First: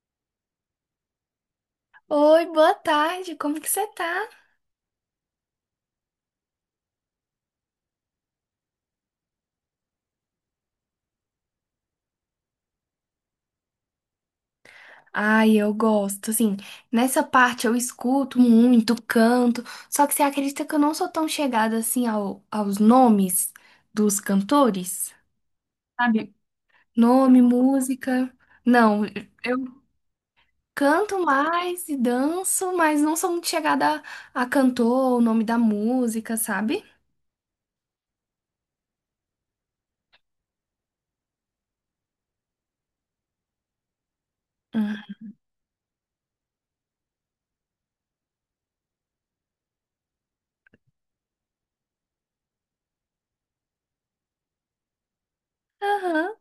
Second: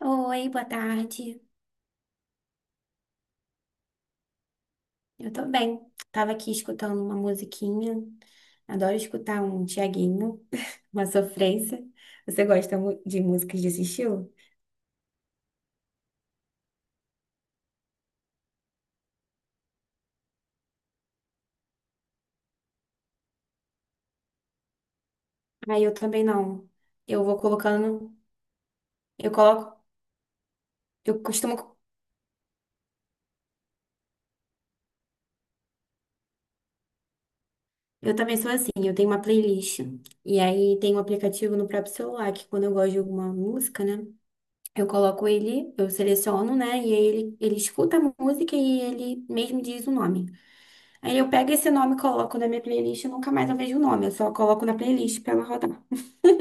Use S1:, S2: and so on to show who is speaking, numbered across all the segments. S1: Oi, boa tarde.
S2: Oi, boa tarde, como que você tá?
S1: Eu tô bem. Tava aqui escutando uma musiquinha. Adoro escutar um Thiaguinho, uma sofrência. Você gosta de músicas desse estilo?
S2: Ai, eu gosto, assim, nessa parte eu escuto muito, canto, só que você acredita que eu não sou tão chegada assim aos nomes dos cantores?
S1: Ah, eu também
S2: Sabe?
S1: não. Eu vou
S2: Nome,
S1: colocando,
S2: música. Não,
S1: eu
S2: eu
S1: coloco,
S2: canto
S1: eu costumo,
S2: mais e danço, mas não sou muito chegada a cantor, o nome da música, sabe?
S1: eu também sou assim, eu tenho uma playlist. E aí tem um aplicativo no próprio celular que quando eu gosto de alguma música, né? Eu
S2: Hum.
S1: coloco ele, eu seleciono, né? E aí ele escuta a música e ele mesmo diz o nome. Aí eu pego esse nome, coloco na minha playlist e nunca mais eu vejo o nome. Eu só coloco na playlist pra ela rodar.
S2: Aham.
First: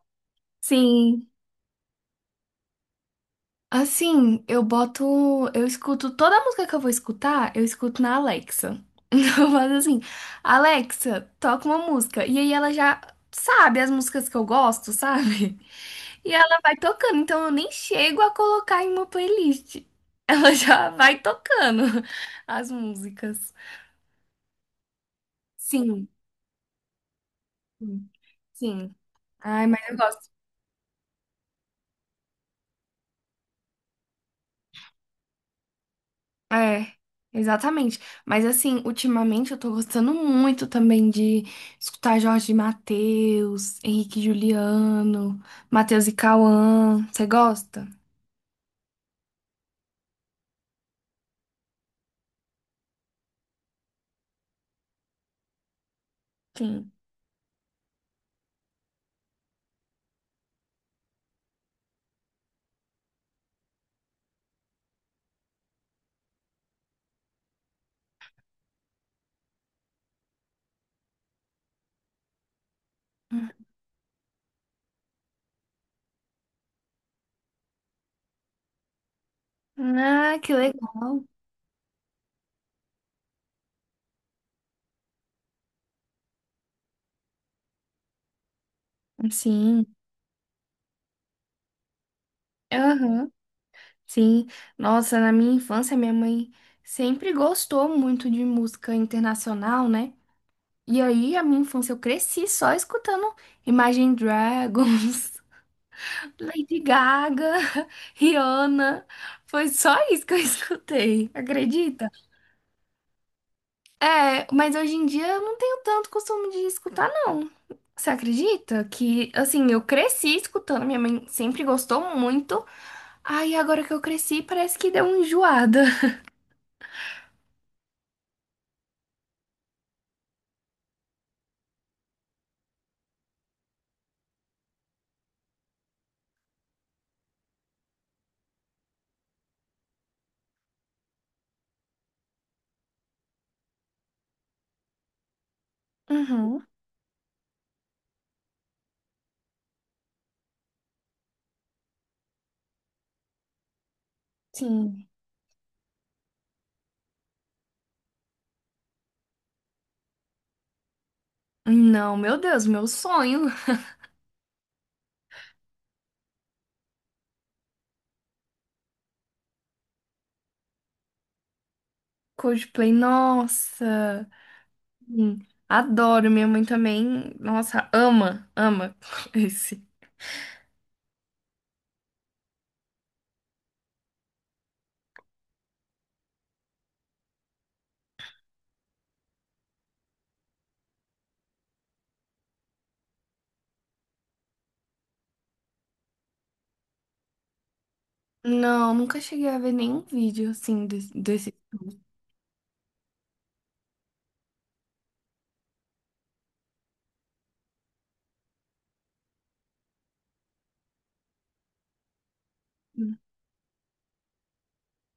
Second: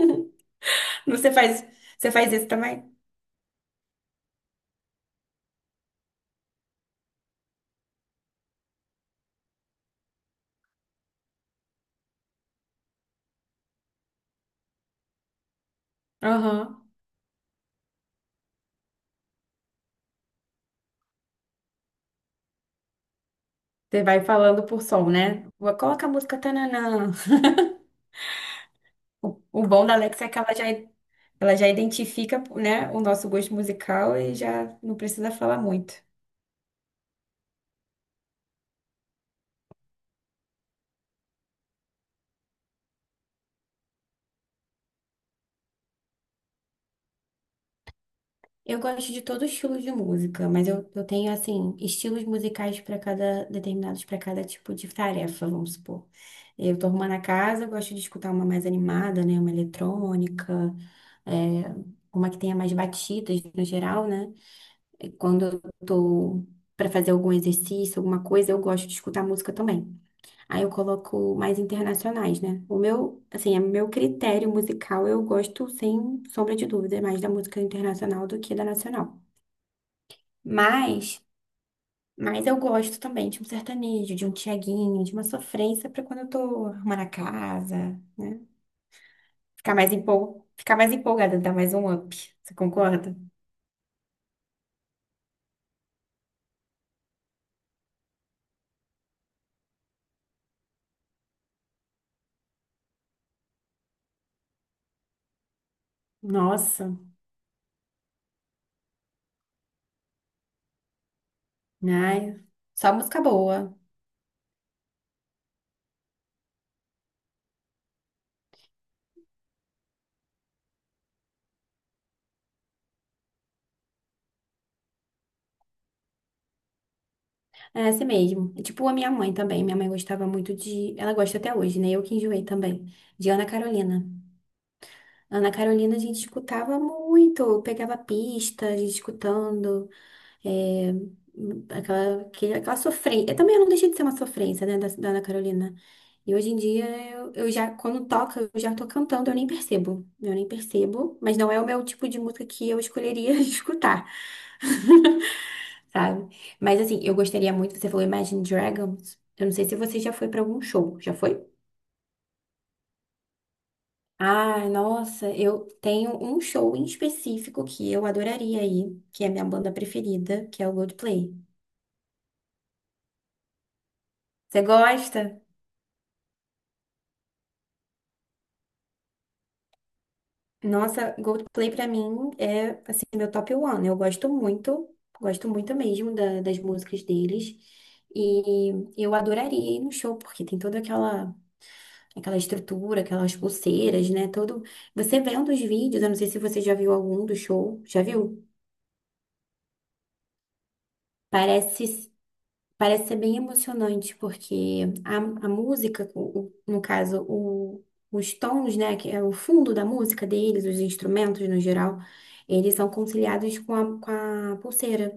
S2: Sim.
S1: Você faz, você faz isso também?
S2: Assim, eu boto. Eu escuto toda a música que eu vou escutar, eu escuto na Alexa. Então eu faço assim, Alexa, toca uma música. E aí ela já sabe as músicas que eu gosto, sabe? E ela vai
S1: Aham.
S2: tocando, então eu nem chego a colocar em uma playlist. Ela já vai tocando as músicas.
S1: Você vai falando por som, né? Vou colocar
S2: Sim,
S1: a música tananã.
S2: sim, sim.
S1: O
S2: Ai, mas
S1: bom da
S2: eu
S1: Alexa é
S2: gosto.
S1: que ela já identifica, né, o nosso gosto musical e já não precisa falar muito.
S2: É, exatamente. Mas assim, ultimamente eu tô gostando muito também de escutar Jorge Mateus, Henrique e Juliano, Mateus e Cauã. Você gosta?
S1: Eu gosto de todo estilo de música, mas eu tenho, assim, estilos musicais para cada, determinados para cada tipo de tarefa, vamos supor. Eu tô
S2: Sim.
S1: arrumando a casa, eu gosto de escutar uma mais animada, né? Uma eletrônica, é, uma que tenha mais batidas no geral, né? E quando eu tô para fazer algum exercício, alguma coisa, eu gosto de escutar música também. Aí eu coloco mais internacionais, né? O meu, assim, é meu critério musical, eu gosto, sem sombra de dúvida, mais da música internacional do que da nacional.
S2: Ah, que
S1: Mas,
S2: legal.
S1: mas eu gosto também de um sertanejo, de um Tiaguinho, de uma sofrência para quando eu tô arrumando a casa, né? Ficar
S2: Sim.
S1: mais Ficar mais empolgada, dar mais um up. Você concorda?
S2: Aham. Sim. Nossa, na minha infância, minha mãe sempre gostou muito de música internacional, né? E aí, a minha infância, eu cresci só escutando Imagine Dragons. Lady
S1: Nossa,
S2: Gaga, Rihanna, foi só isso que eu escutei, acredita?
S1: ai, só música boa.
S2: É, mas hoje em dia eu não tenho tanto costume de escutar, não. Você acredita que, assim, eu cresci escutando, minha mãe sempre gostou muito, aí agora que eu cresci parece que deu uma enjoada.
S1: É assim mesmo. E, tipo a minha mãe também. Minha mãe gostava muito de. Ela gosta até hoje, né? Eu que enjoei também. De Ana Carolina. Ana Carolina a gente escutava muito. Eu pegava pista, a gente escutando. É, aquela sofrência. Também não deixei de ser uma sofrência, né, da Ana Carolina. E hoje em
S2: Uhum,
S1: dia, eu já, quando toca, eu já tô cantando, eu nem percebo. Eu nem percebo, mas não é o meu tipo de música que eu escolheria escutar,
S2: sim.
S1: sabe? Mas assim, eu gostaria muito, você falou Imagine Dragons. Eu não sei se você já foi pra algum show. Já foi?
S2: Não, meu Deus, meu sonho.
S1: Ah, nossa, eu tenho um show em específico que eu adoraria ir, que é a minha banda preferida, que é o Coldplay.
S2: Coldplay, nossa,
S1: Você
S2: sim,
S1: gosta?
S2: adoro, minha mãe também, nossa, ama, ama esse.
S1: Nossa, Coldplay pra mim é assim meu top one. Eu gosto muito mesmo das músicas deles. E eu adoraria ir no show, porque tem toda aquela estrutura, aquelas pulseiras, né? Todo. Você vendo os vídeos, eu não sei se você já viu algum do show. Já viu?
S2: Não, nunca cheguei a ver nenhum vídeo assim desse.
S1: Parece Parece ser bem emocionante, porque a música, no caso, os tons, né, que é o fundo da música deles, os instrumentos no geral, eles são
S2: Hum.
S1: conciliados com a pulseira.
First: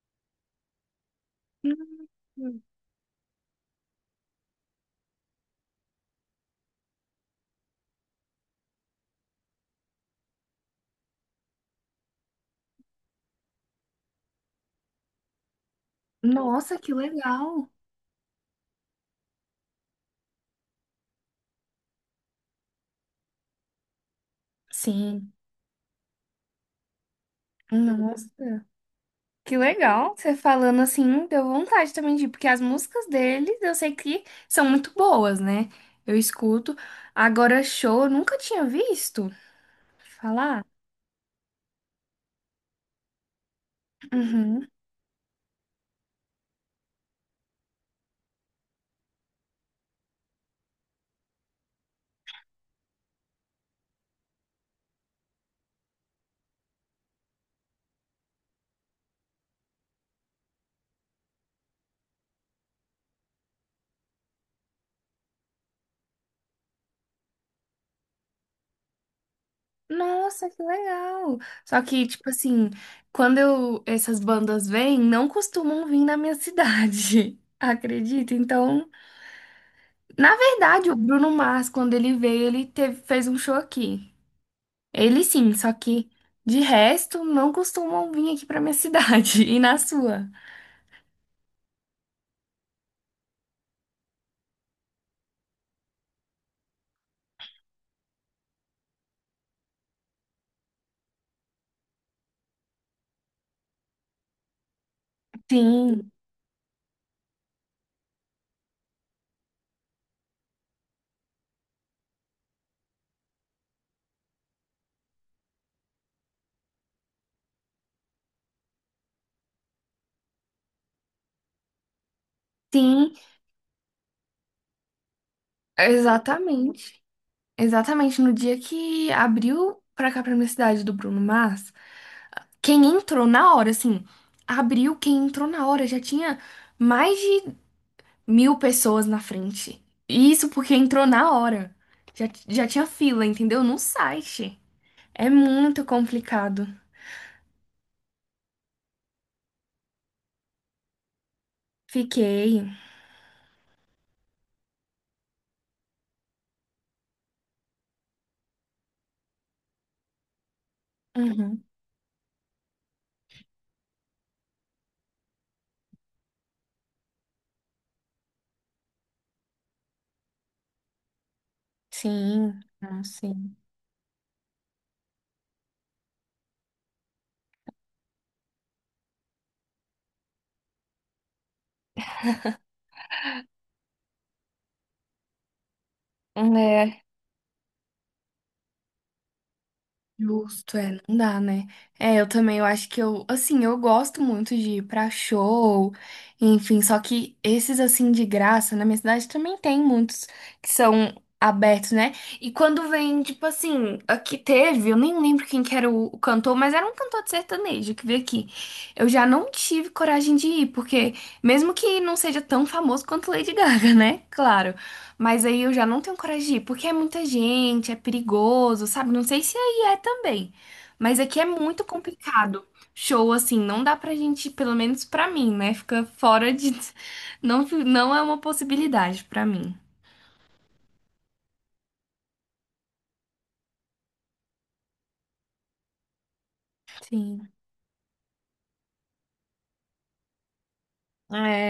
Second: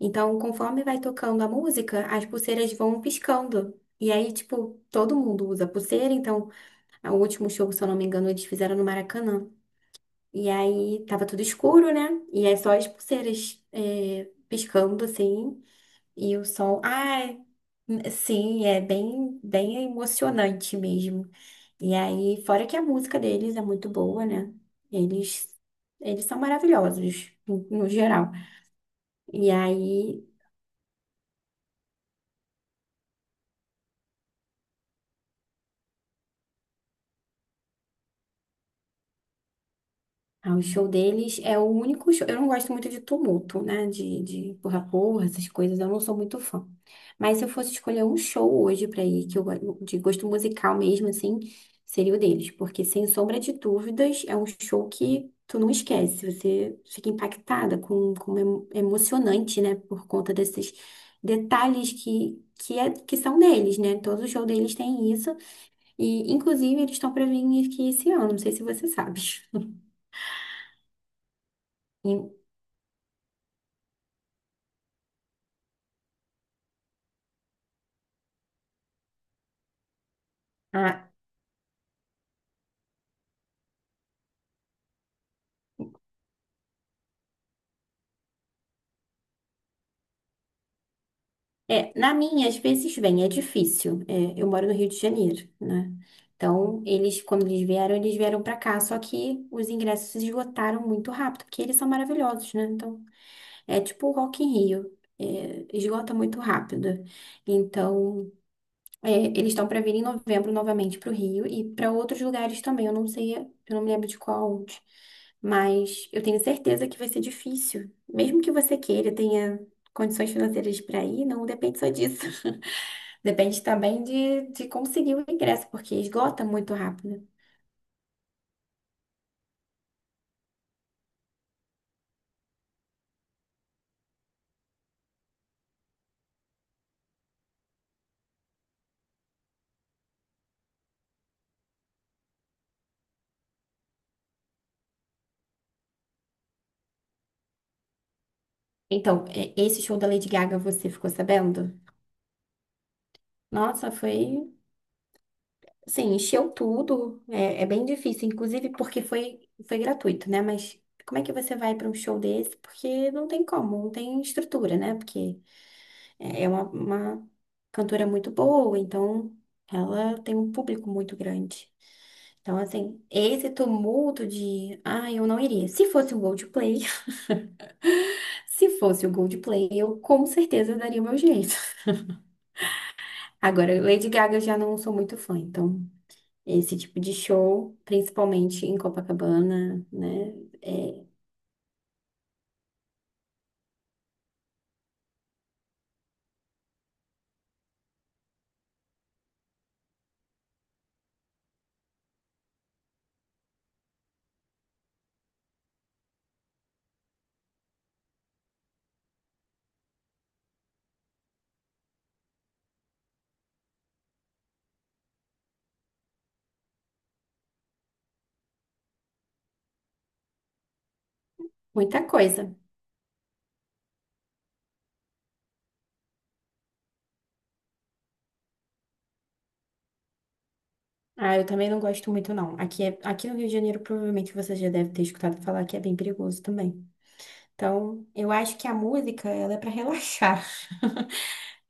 S1: Então, conforme vai tocando a música, as pulseiras vão piscando. E aí, tipo, todo mundo usa pulseira. Então, o último show, se eu não me engano, eles fizeram no Maracanã. E aí, tava tudo escuro, né? E é só as pulseiras, é, piscando, assim. E o
S2: Nossa,
S1: som,
S2: que
S1: ai,
S2: legal!
S1: sim, é bem, bem emocionante mesmo. E aí, fora que a música deles é muito boa, né?
S2: Sim,
S1: Eles, eles são maravilhosos, no geral.
S2: nossa.
S1: E
S2: Que legal,
S1: aí,
S2: você falando assim, deu vontade também de ir, porque as músicas deles eu sei que são muito boas, né? Eu escuto. Agora, show, eu nunca tinha visto
S1: ah, o
S2: falar.
S1: show deles é o único show. Eu não gosto muito de tumulto, né? De
S2: Uhum.
S1: porra-porra, essas coisas. Eu não sou muito fã. Mas se eu fosse escolher um show hoje pra ir, que eu de gosto musical mesmo, assim, seria o deles. Porque, sem sombra de dúvidas, é um show que tu não esquece. Você fica impactada, com emocionante, né? Por conta desses detalhes que são deles, né? Todo show deles tem isso. E, inclusive, eles estão pra vir aqui esse ano. Não sei se você sabe.
S2: Nossa, que legal! Só que, tipo
S1: E-
S2: assim, quando eu, essas bandas vêm, não costumam vir na minha cidade, acredita? Então. Na verdade, o
S1: ah,
S2: Bruno Mars, quando ele veio, ele fez um show aqui. Ele sim, só que de resto não costumam vir aqui pra minha cidade e na sua.
S1: é, na minha, às vezes vem, é difícil. É, eu moro no Rio de Janeiro, né? Então, quando eles vieram pra cá, só que os ingressos se esgotaram muito rápido, porque eles são maravilhosos, né? Então, é tipo o Rock in Rio, é,
S2: Sim,
S1: esgota muito rápido. Então, é, eles estão para vir em novembro novamente para o Rio e para outros lugares também. Eu não sei, eu não me lembro de qual onde. Mas eu tenho certeza que vai ser difícil. Mesmo que você queira, tenha condições financeiras para ir, não depende só disso.
S2: sim,
S1: Depende também de conseguir o ingresso, porque esgota muito
S2: exatamente.
S1: rápido.
S2: Exatamente no dia que abriu pra cá pra minha cidade do Bruno Mars, quem entrou na hora, assim, abriu, quem entrou na hora já tinha mais de mil pessoas na frente. E isso porque entrou na hora. Já tinha fila, entendeu? No site. É muito complicado.
S1: Então, é, esse show da Lady Gaga, você ficou sabendo?
S2: Fiquei.
S1: Nossa, foi. Sim, encheu tudo. É, é bem difícil, inclusive porque foi gratuito, né? Mas como é que você
S2: Uhum.
S1: vai para um show desse? Porque não tem como, não tem estrutura, né? Porque uma cantora muito boa, então ela tem um público muito grande. Então,
S2: Sim, ah,
S1: assim, esse
S2: sim.
S1: tumulto de, ah, eu não iria. Se fosse o Coldplay, se fosse o Coldplay, eu com certeza daria o meu jeito. Agora, Lady Gaga eu já não sou muito fã, então. Esse tipo
S2: É,
S1: de show, principalmente em Copacabana, né?
S2: justo, é,
S1: É
S2: não dá, né? É, eu também, eu acho que eu, assim, eu gosto muito de ir pra show, enfim, só que esses, assim, de graça, na minha cidade também tem muitos que são abertos, né? E quando vem, tipo assim, aqui teve, eu nem lembro quem que era o cantor, mas era um cantor de sertanejo que veio aqui. Eu já não tive coragem de ir, porque mesmo que não seja tão famoso quanto Lady Gaga, né? Claro. Mas aí eu já não tenho coragem de ir, porque é muita gente, é perigoso, sabe? Não sei se é e é também. Mas aqui é muito
S1: muita coisa.
S2: complicado. Show, assim, não dá pra gente, pelo menos pra mim, né? Fica fora de. Não, não é uma possibilidade pra mim.
S1: Ah, eu também não gosto muito, não. Aqui, aqui no Rio de Janeiro, provavelmente você já deve ter escutado falar que é bem perigoso também.
S2: Sim.
S1: Então, eu acho que a música, ela é para relaxar.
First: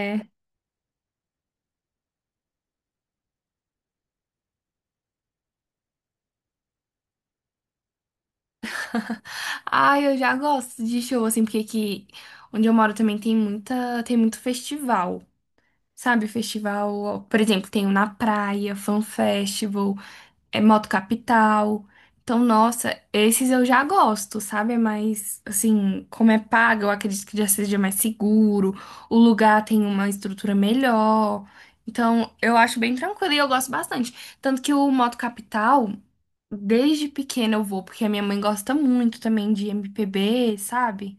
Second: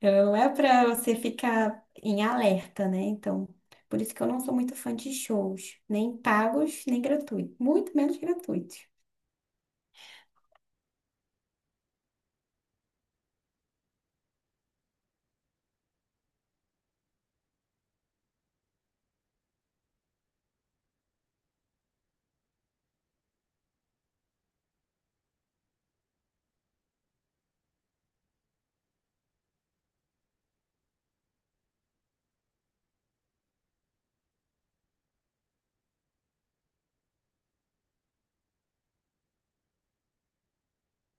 S1: Ela não é para você ficar em alerta, né? Então, por isso que eu não sou muito fã de shows, nem pagos, nem gratuitos, muito menos gratuitos.
S2: Ai, eu já gosto de show, assim, porque aqui onde eu moro também tem muita, tem muito festival. Sabe, festival, por exemplo, tem o Na Praia, Fan Festival. É Moto Capital. Então, nossa, esses eu já gosto, sabe? Mas, assim, como é pago, eu acredito que já seja mais seguro, o lugar tem uma estrutura melhor. Então, eu acho bem tranquilo e eu gosto bastante. Tanto que o Moto Capital, desde pequena eu vou, porque a minha mãe gosta muito também de MPB, sabe?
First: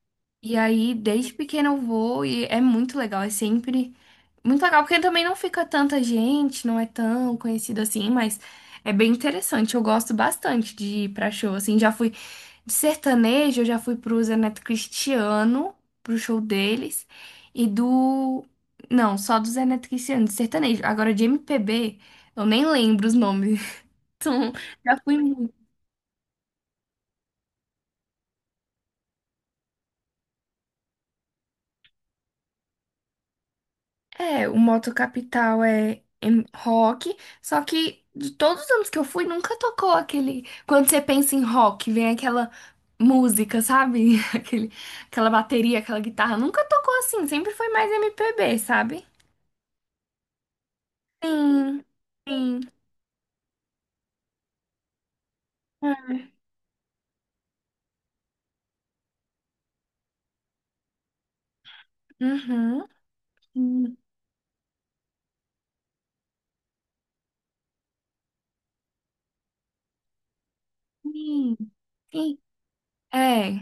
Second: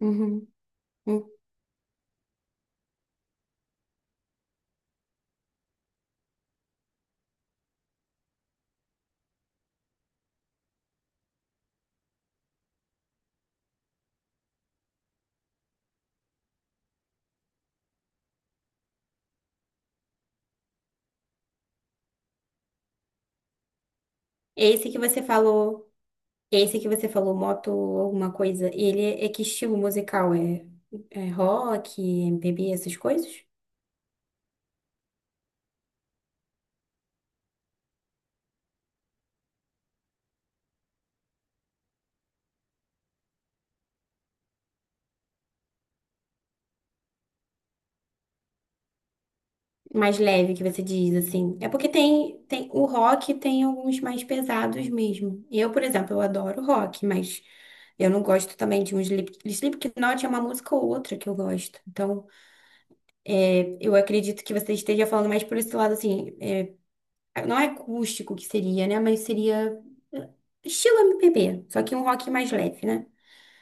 S1: Uhum.
S2: E aí, desde pequena eu vou e é muito legal, é sempre. Muito legal, porque também não fica tanta gente, não é tão conhecido assim, mas é bem interessante. Eu gosto bastante de ir pra show, assim. Já fui de sertanejo, eu já fui pro Zé Neto Cristiano, pro show deles, e do. Não, só do Zé Neto Cristiano, de sertanejo. Agora, de MPB, eu nem lembro os nomes. Então,
S1: Esse
S2: já
S1: que
S2: fui.
S1: você falou. Esse que você falou, moto alguma coisa, ele é, é que estilo musical? É, é rock, MPB, essas coisas?
S2: É, o Moto Capital é em rock, só que de todos os anos que eu fui, nunca tocou aquele. Quando você pensa em rock, vem aquela música, sabe? Aquela bateria, aquela guitarra. Nunca tocou assim, sempre foi mais MPB, sabe?
S1: Mais leve que você diz, assim. É
S2: Sim,
S1: porque
S2: sim.
S1: tem o rock tem alguns mais pesados mesmo. Eu, por exemplo, eu adoro rock, mas eu não gosto também de um Slipknot é uma música ou outra que eu gosto. Então,
S2: Uhum.
S1: é,
S2: Sim,
S1: eu acredito que você esteja falando mais por esse lado, assim, é, não é acústico que seria, né? Mas seria eh, estilo MPB, só que um rock
S2: sim.
S1: mais leve, né?
S2: É.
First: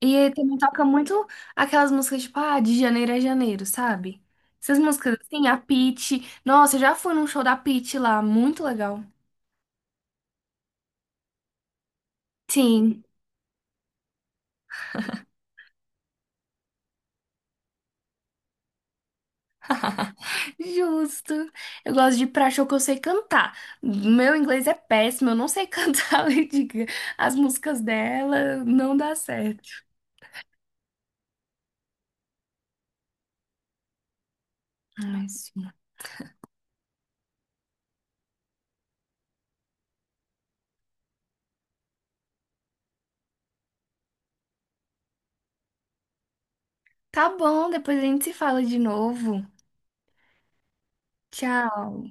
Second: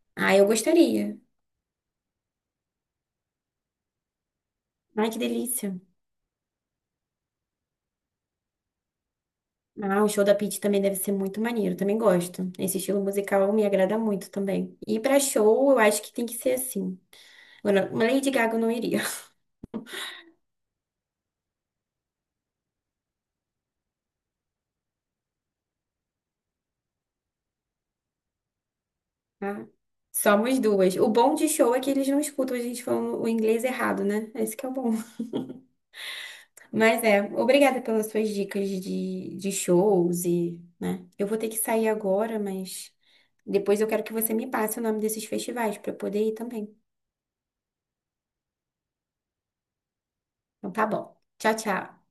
S2: E ele
S1: Ah, eu
S2: também toca
S1: gostaria.
S2: muito aquelas músicas tipo, ah, de janeiro a janeiro, sabe? Essas
S1: Ai,
S2: músicas
S1: que
S2: assim, a
S1: delícia.
S2: Pitty. Nossa, eu já fui num show da Pitty lá, muito legal.
S1: Ah, o show da Pitty também deve ser muito maneiro, também gosto. Esse estilo
S2: Sim,
S1: musical me agrada muito também. E pra show, eu acho que tem que ser assim. Agora, uma Lady Gaga eu não iria,
S2: justo. Eu gosto de ir pra show que eu sei cantar. Meu inglês é péssimo, eu não sei cantar a Lady Gaga. As músicas dela não dá
S1: tá?
S2: certo.
S1: Somos duas. O bom de show é que eles não escutam a gente falando o inglês errado, né? Esse que é o bom.
S2: Mas, sim.
S1: Mas é, obrigada pelas suas dicas de shows e, né? Eu vou ter que sair agora, mas depois eu quero que você me passe o nome desses festivais pra eu poder ir também.
S2: Tá bom, depois a gente se fala de novo.
S1: Então tá bom. Tchau,
S2: Tchau.
S1: tchau.